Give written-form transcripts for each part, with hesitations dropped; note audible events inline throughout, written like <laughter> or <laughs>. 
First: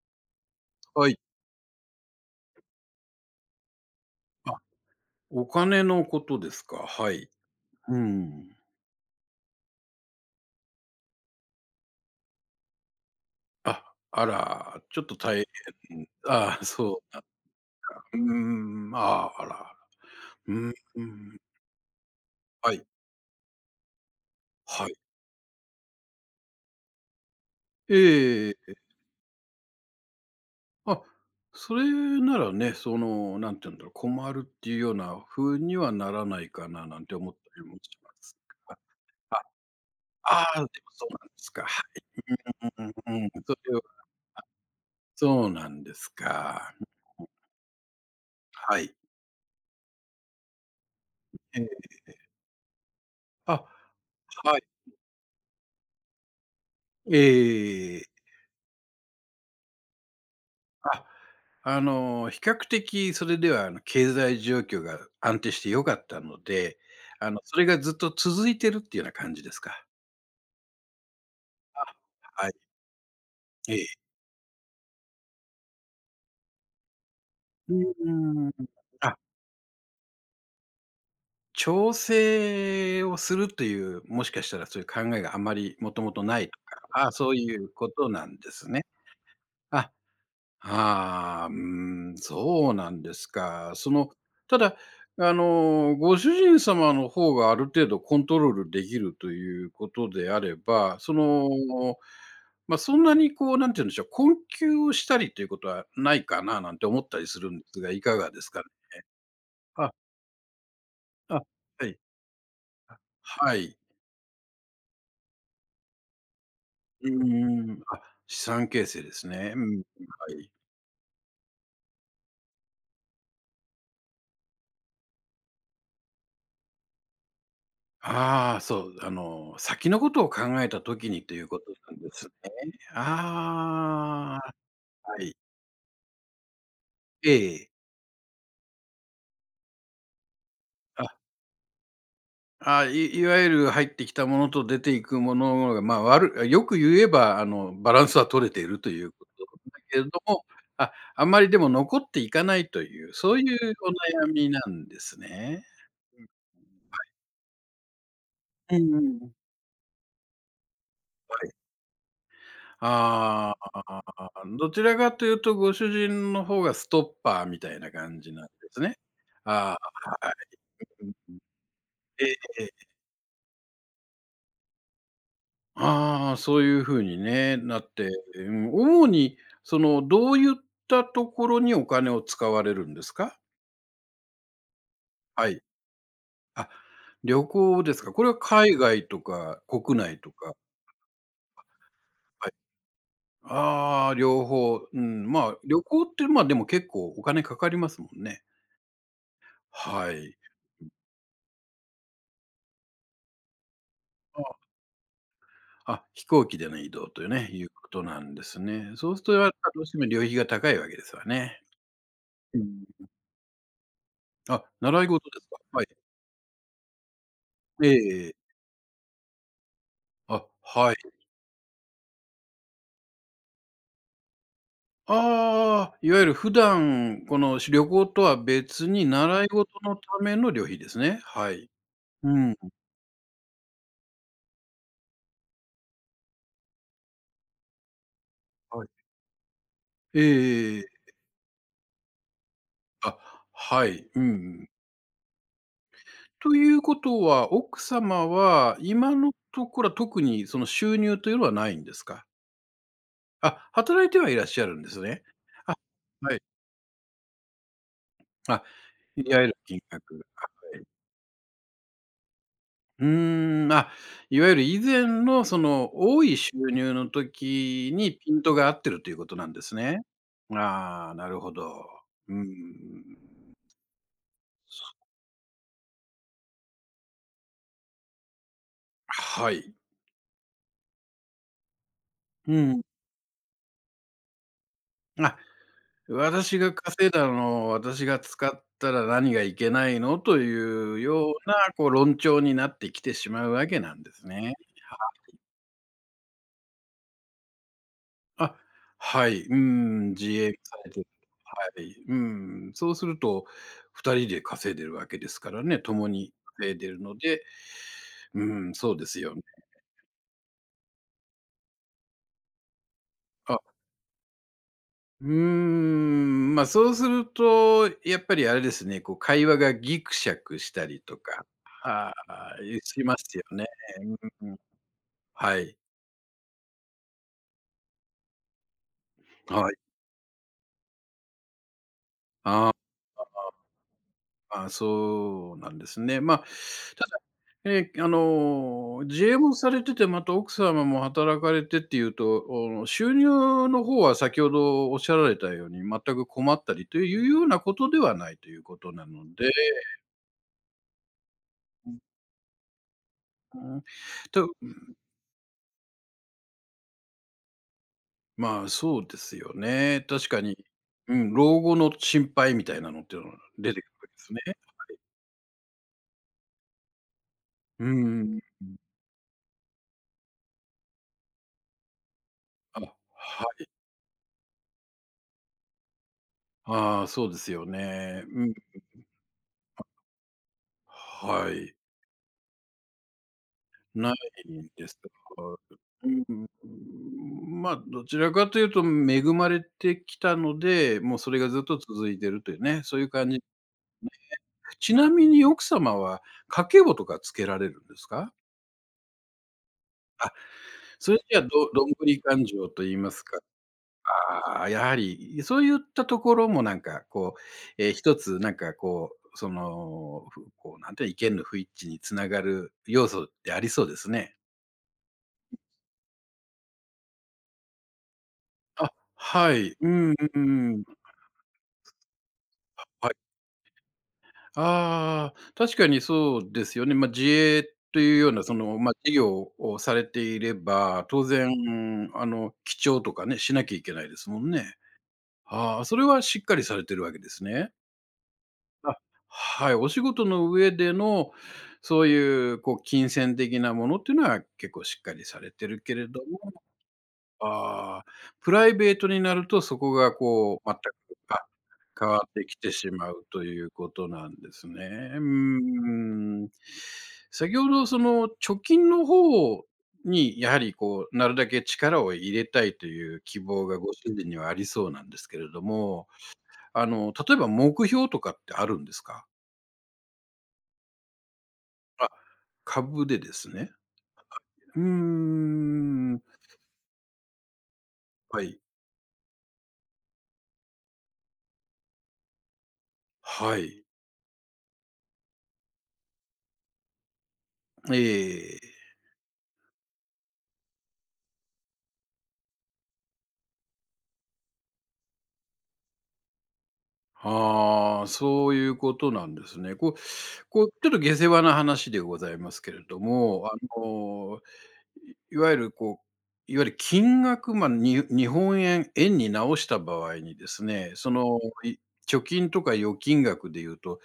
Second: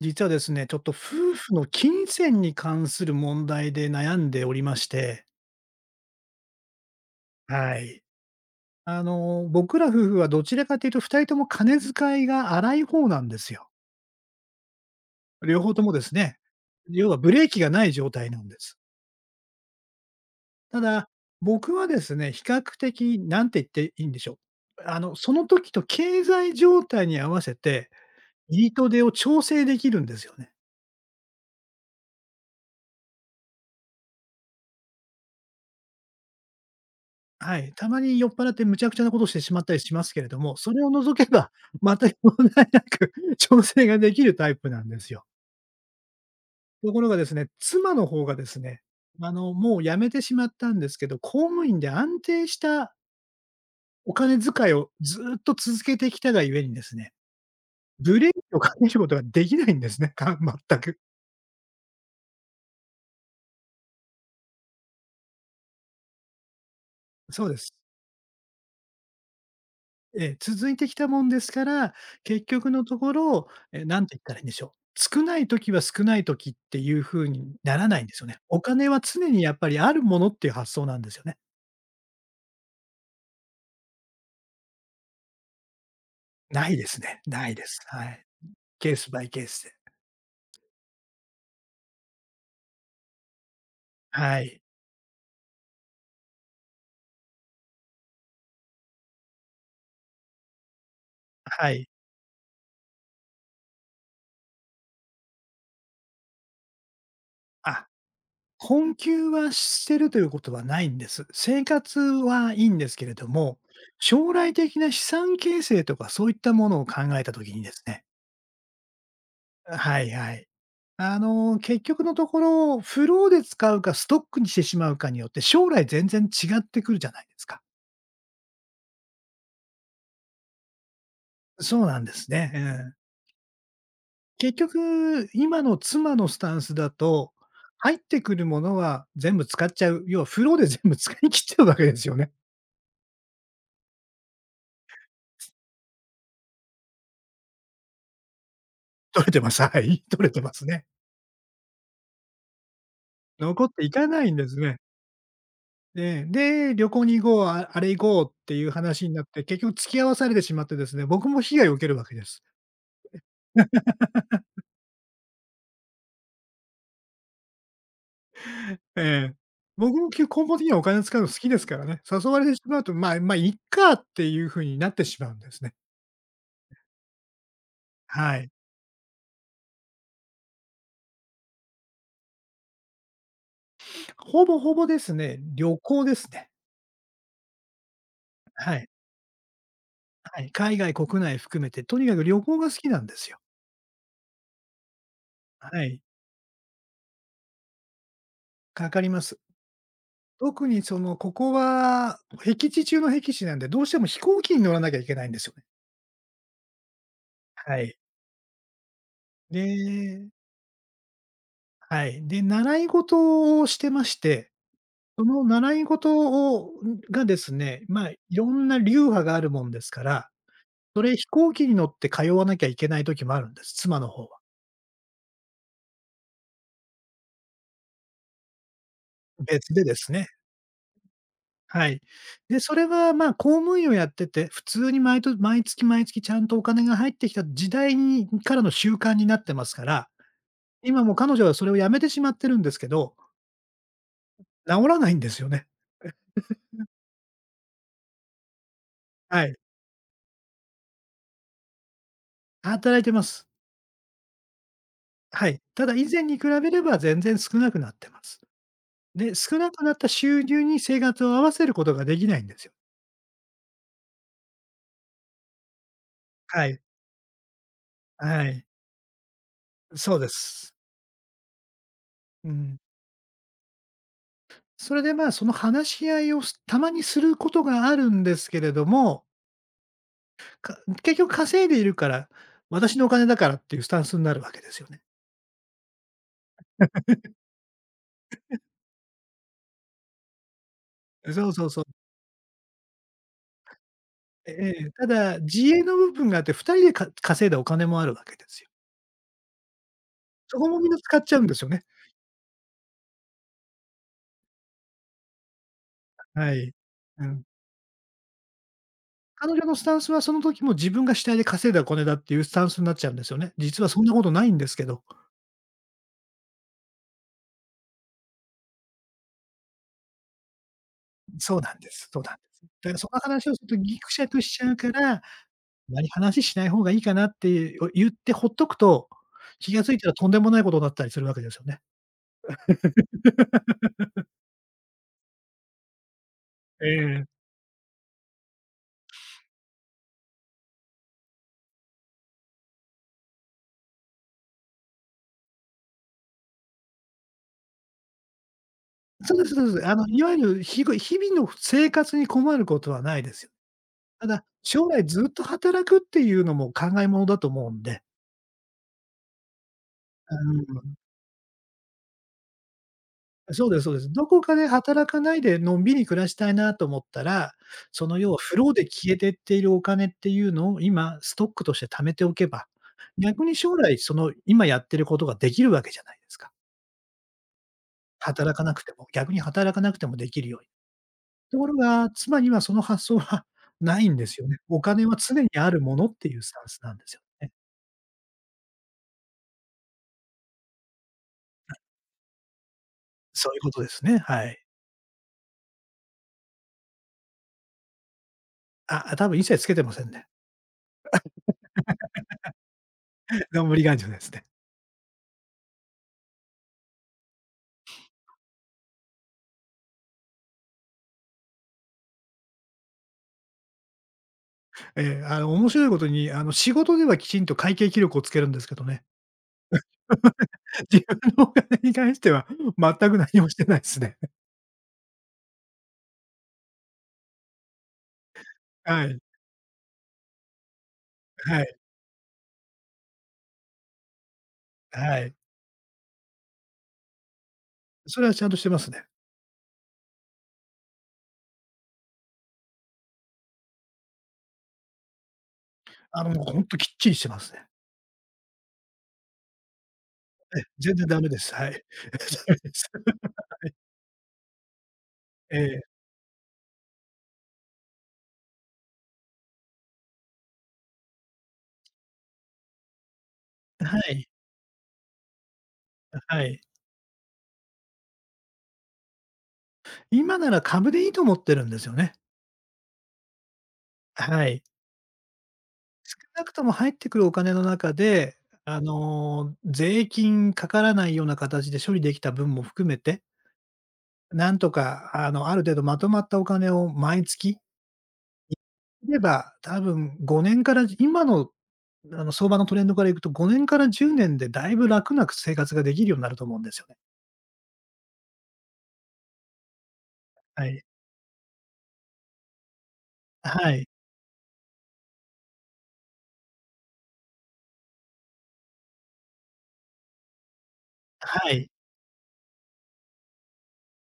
実はですね、ちょっとはい。夫婦の金銭に関する問題で悩んでおあ、りまして。お金のことですか。はい。はうい。ん。僕ら夫婦はどちらかというと2人とも金遣いが荒い方なんですよ。あ、あら、ちょっと大両方ともで変。すね。あそ要はブレーキがない状う、態なんです。ああ、あら。たうだ、ん。僕はですね、比較はい、的なんて言っていいんでしょう。はい。その時と経済状態に合わせて、えいいえと出を調整できるんですよね。あ、それならね、その、なんて言うんだろう、困るっていうような風にはならないかななんて思ったはりい、もたしままに酔っす払って無が。茶苦茶なことしあ、てしまったりしますけれどああも、でもそれをそ除うなんけですば、か。は全い。く問題なうんうんく うん<laughs> そ調れは整ができるタイプなんですよ。そうなんですか。ところがですね、妻の方がですはね、い。もう辞めてしまったんですけど、公え務員え。で安定したあ、お金はい。遣いをずっと続けてきたがゆえにですね、えブえ。レーキをかけることができないんですね、全く。あ、あの、比較的それでは、あの、経済状況が安定して良かったので、あの、そうでそれす。がずっと続いてるっていうような感じですか？ええ、続いてきたもんですから、結あ、はい。局のところ、ええ。なんて言ったらいいんでしょう。少ない時は少ない時っていう風にうならないんですよね。ーん。お金はあ、常にやっぱりあるものっていう発想なんですよね。調整をするという、もしかしたらそういう考えがあまりもともとないとないか、ですああ、ね。そうないいでうす。こはとない。んですね。ケースバイケースで。あ、ああ、そうなんですか。その、はたい。だ、あの、ご主人様の方がある程度コントロールできるということであれば、その、はい。ま、あそんなにこう、なんて言うんでしょう、困窮をしたりということはないかななんて思ったりするんですあ、が、いかがですかね？困窮はしあ、てるということはないんです。あ、生はい。活はいいんですけれどはも、い。将来的な資産形成とかそういったものを考うえた時にでーすあ、ね。資産形成ですね。うん、ははいはい。い。結局のところ、フローで使うかストックにしてしまうかによって、将来全然違ってくるじゃないですか。ああ、そう、あの、先のことを考えた時にということそうななんんでですすね。ね。ええ。あ結あ、は局、い。今の妻のスタンスだえと、え。入ってくるものは全部使っちゃう。要はフローで全部あ、使い切っちゃうわけですよね。ああいわゆる入ってきたものと出ていくものが、まあ、よく言えば、あの、バランスは取れているという取これてとます。はだけい、れど取れても、ますね。あ、あんまりでも残っていかないという、そういう残っていかなおい悩んでみすなね。んですね。うで、ん。で、旅行に行こう、ああれ行こうっていううんう話にん。なっはて、結局付き合わされてしまってですね、僕もい。被害を受けるわけです。ああ、どちらかというと、ご主人の方がストッパーみたいな感じなんですね。ええ。あ僕もあ、は根本的にはお金をい。使うのう好きですからね。え誘えわれてしえまうえ。と、まあ、まあ、いっかっていう風になってしまうんですね。ああ、そういう風にね、なって、はい。うん、主にその、どういったところにお金を使われるんですか？ほぼほぼですね、はい。旅行ですね。あ、旅行ですか。これは海はい。外とか国内とはい。か、海外、国内含めて、とにかく旅はい。行が好きなんですよ。ああ、両方、うん、まあ、旅はい。行って、ま、でも結構お金かかりますもんね。かかります。はい。特にその、ここは僻地中の僻地なんで、どうしても飛行機に乗らなきゃいけないんですよね。あ、飛行機での移動というね、いうはこい。となんですね。そうするとやっぱどうしても旅で費が高いわけですわね。はい。で、う習いん。事をしてましてあ、習いそ事でのすか？習はいい。事をがですね、えまあ、いええろえ。んな流派があるもんですから、あ、はそい。れ飛行機に乗って通わなきゃいけない時もあるんです、妻の方は。ああ、いわゆる普段、この旅行とは別に習い事別ででのたすね。めの旅費ですね。はい。はい。うん、で、それは、まあ、公務員をやってて、普通に毎月毎月ちゃんとお金が入ってきた時代からのはい。習慣になってますから、えええええ今え。もう彼女はそれをやめてしまってるんですけど、あ、はい。うんうん。治らないんですよね。ということは、奥様は今のはい。ところは特にその収入というのはないんですか？働いてます。あ、働いてはいらっしゃるんですね。はい。あ、ただ以前には比い。べれば全然少なくなってます。あ、いで、わゆる少な金くなった額。収入はにい。生活を合わせることができないんですよ。まあ、いわゆる以前のその多い収はい、入の時にピンはトい。が合ってるということなんですね。そうです。ああ、なるほど。うーうん。ん。それで、まあ、その話し合いをたまにすることがあるんですけれども、はい。か結局稼いでいるから、うん。私のお金だからっていうスタンスになるわけですよね。あ、私が稼いだのを私が使ったら何がいけないのというようそうな、そうそこうう。論調になってきてしまうわけなんですえね。え。ただ、自営の部分があって、2人で稼いだお金もあるわけであ、すよ。はい、うん、自営そこさもみれんなてる。使っちゃうんですよね。はい、そうすると、2人で稼いでるわけですからね、共には稼い。いでるのうで、ん。そうですよね。彼女のスタンスはその時も自分が主体で稼いだお金だっていうスタンスになっちゃうんですよね。あ、実はそんなことないんですけど。ま、あそうすると、やっぱりあれですね、こう会話がギクシャクしたりとか、そうなんです。はそうなんです。い、だからしそまのすよ話をするね。とギクシャクうんしちゃうから、あはい、まり話しない方がいいかなって、言ってほっとくと、はい。気が付いたらとんでもないことになったりするわけですよね。ああ、そうなんですね。まあ、たええ。自営もされてて、また奥様も働かれてっていうと、あの、収入の方は先ほどおっしゃられたように、全く困ったりというようなことではないということなのそうでで、すそうです。いわゆる日々の生活に困ることはないですよ。うん、ただ、と将来ずっと働くっていうのも考えものだと思うんで。まあ、そうですよね。確うかに、ん。うん、老後の心配みたいなのっていうのがそう出ですてくそるうでわけす。でどすこかね。で働かないでのんびり暮らしたいなと思ったら、うんそうの要はん。フローで消えてっているお金っていうのを今ストックとして貯めておけば、あ、逆はにい。将来その今やってることができるわけじゃないですか。ああ、そうですよね。うん、働かなくても、逆に働かなくてもできるように。はとこい。ろが、妻にはその発想は <laughs> ないなんですよいね。んおです金けは常にど、あるものうっていうん、スタンスなんですよね。まあ、どちらかというと恵まれてきたので、もうそれがずっと続いてるというね、そういう感じ。そういうことですね。はい。ちなみに奥様は家計簿とかつけられるんですか？多分一切つけてませんね。それじゃあどんぶり勘定と言いますか、<laughs> がんじり頑丈ですね。あーやはりそういったところもなんかこう、一つなんかこう、その、ふこうなんていうの、意見の不一致につながる要素ってありそうですね。ええ、面白いことに、仕事ではきちんと会計記録をつけるんですけどあ、ね。はい。うんうんうん。<laughs> はい。自分のお金に関しては全く何もしてないですね。ああ、確かにそうですよね。まあ、自営というようなその、まあ、は事い、業をされていれば、当はい、然、あの、記帳とかね、しなきゃいけないですもんね。はい。ああ、それはしっかりされてるわけですね。それはちゃんとしてますあ、ね。はい、お仕事の上での、そういうこう金銭的なものっていうのは結構しっかりされてるけれどもうもほんときっちりしてますね。ああ、プライベートになると、そこがこう全く、全然ダメであ、す。はい。変 <laughs> わってダきメでてす。しまうということなんですね。うーええ、ん。先ほどその貯金の方に、やはりこう、なるだけ力を入れたいという希望がごは主い、人にはありそうなんですけれども、はい。あの、例えば目標とかってあるんですか？今なら株でいいと思ってるんですよあ、ね。株でですね。はい。うー少ん。なくとも入ってくるお金の中で、はい。税金かからないような形で処理できた分も含めてはい。なんとか、ある程度まとまったお金を毎月ええ。いれば、多分5年から今の、相場のトレンドからいくと、5年から10年でだいぶ楽なく生活ができるようになると思うんですよね。ああ、そういうことなんですね。こはう、い。ちょっと下世話な話でございますけれども、あはい。の、いわゆるいわゆる金額、まあ、日本円、円に直した場合にですね、その、はい。い貯金とか預金額でいうと、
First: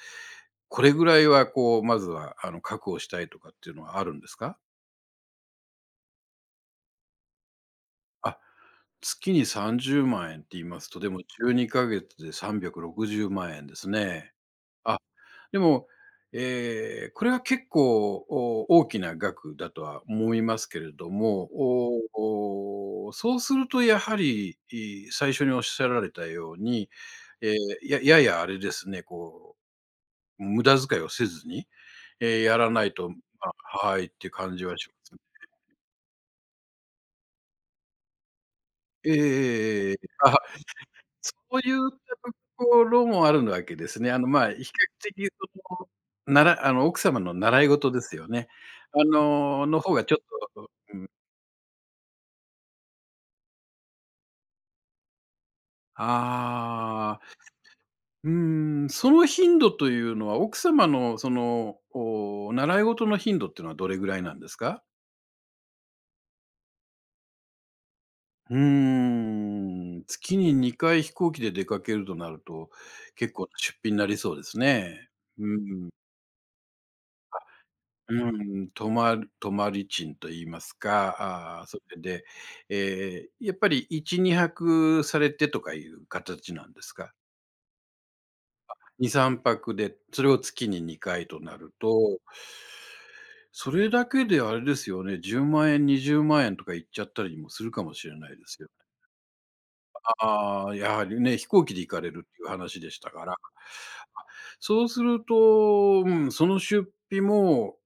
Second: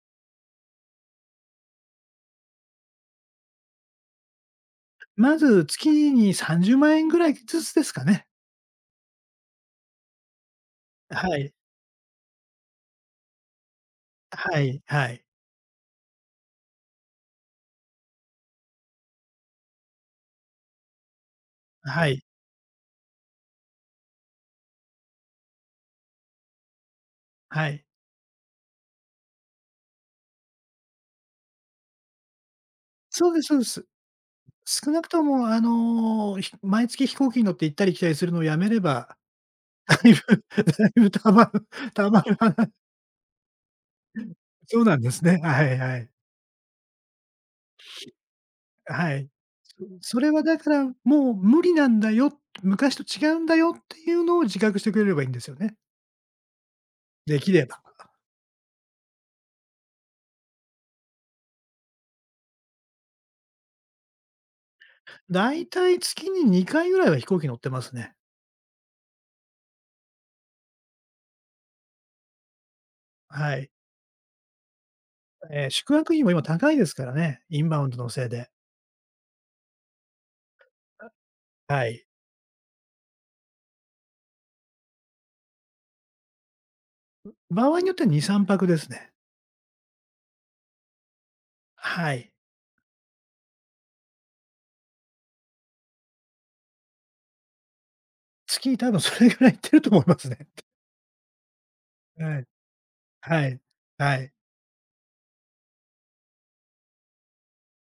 これぐらいはこう、まずはあの、確保したいとかっていうのはあるんですか？まず月に30万円ぐらいずつですかね。あ、月に30万円って言いますと、でもは12い。ヶ月で360万円ですね。はい、あはい。でも、これは結構、大きな額だとは思いますけれども、はい、おお、そうするとやはり、最初におっしゃられたように、えはい。やあれですね、こう、無駄遣いをせずに、やらないと、ま、そうですそうです。はいっていう感じはし少まなくす。とも、毎月飛行機に乗って行ったり来たりするのをやめれええば、えええだえ。いあ、ぶだいぶ貯そまうるいうと貯まる話ころもあるわけですね。あの、まあ、比較そうなんです的ね。はそいはい。の、ならあの、奥様の習い事ですよね。あはい。の、の方がそちょそっれはだかとら、もう無理なんだよ、昔と違うんだよっていうのを自覚してくれればいいんですよね。ああ、できれば。うーん、その頻度というのは、奥様のその、習い事の頻度っていうのはどれぐらいなんですか？だいたい月に2回ぐらいは飛行機乗ってますね。月に2回飛行機で出かけるとなると、結構なはい。出費になりそうですね。うん。宿泊費も今高いですからね、インバウンドのうせいで。ん、泊まり賃と言いますか、あーそはれい。で、えやっぱり1、2泊されてとかいう形なんですか場合によっては2、3泊です？2、ね。3泊で、それを月に2回となるはとい。それだけであれですよね、10万円、20万円とかいっちゃったりもするかもしれないですよ月多分それぐらい行ってると思いますね。ああ、やはりね、飛行機で行かれるっはていい。う話でしたから。はい。はい。そうすると、うん、その出費も、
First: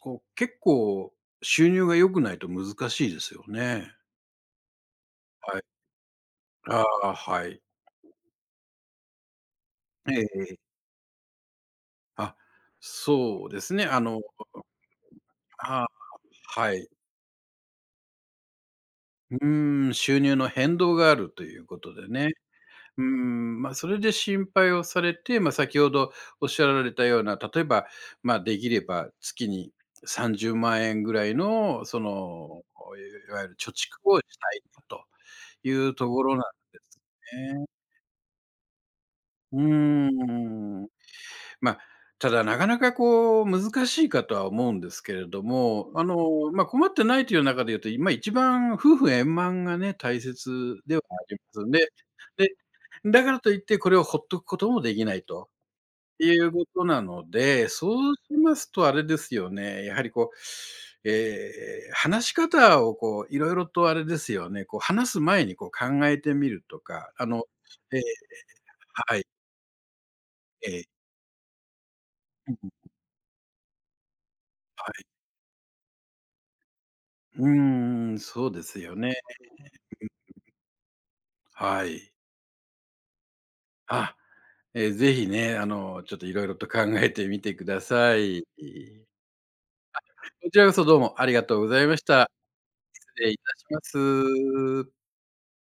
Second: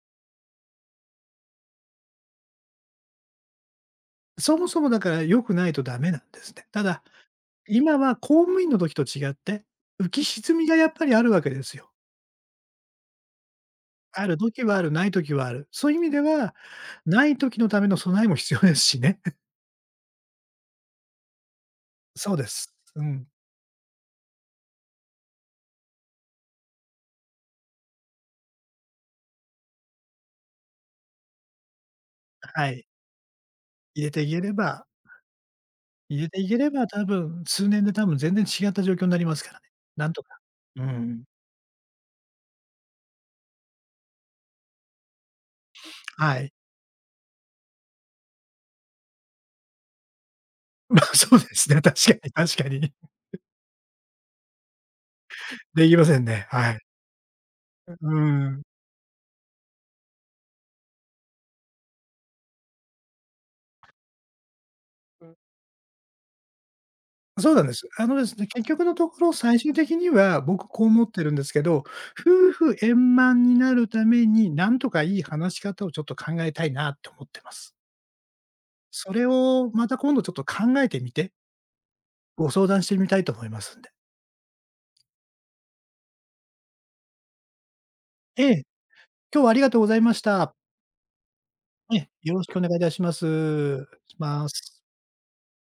こう、結構収入が良くないと難しいですよね。そもそもだから良くはい。ないとダメなんですね。たあだあ、はい。今は公務員の時と違って、浮きえ沈え。みがやっぱりあるわけですよ。あ、そうですね。あの、ある時はある、ない時はある。あそういう意味では、はい。ない時のための備えも必要ですしね。<laughs> うん、収入の変動があるということでね。そうです。うん。まあ、それで心配をされて、まあ、先ほどおっしゃられたような、例えば、まあ、できれば月に30万円ぐらいの、その、はい。いわゆる貯蓄入れをてしいけたれいばというと入これろてないんけれでば、す多分ね。数年で多分全然違った状況になりますかうらね。ーなんとか。うん。ん。ま、あただなかなかこう難しいかとは思うんですけれども、あはの、い。ま、あ困ってないという中で言うと、今一番夫婦円満がね、大切 <laughs> でま、はあそりうでますすんね、で、確かにで、確かに。だからといってこれをほっとくこともできないとできませんいね。うこはい。となので、そううしまん。すとあれですよね、やはりこう、話し方をこういろいろとあれですよね、こう話す前にこう考えてみるとか、あのそうなんです。えーあのですね、結局のとはこい、ろ、最終的には僕こえう思ってるんですけど、夫う婦ん、円満になるために、なんとはかい。いい話し方をちょっと考えたいなって思ってうます。ーん、そうですよそね。れをまた今度ちょっと考えてみて、はい。ご相談してみたいと思いますんで。あ、えー、ぜひね、あの、ちょっといろいろと考えてみてくださえい。え、今日はありがとうございましこた。ちらこそどうもありがとうございえましえ、た。よろしくお願いいたしま失礼いたします。す。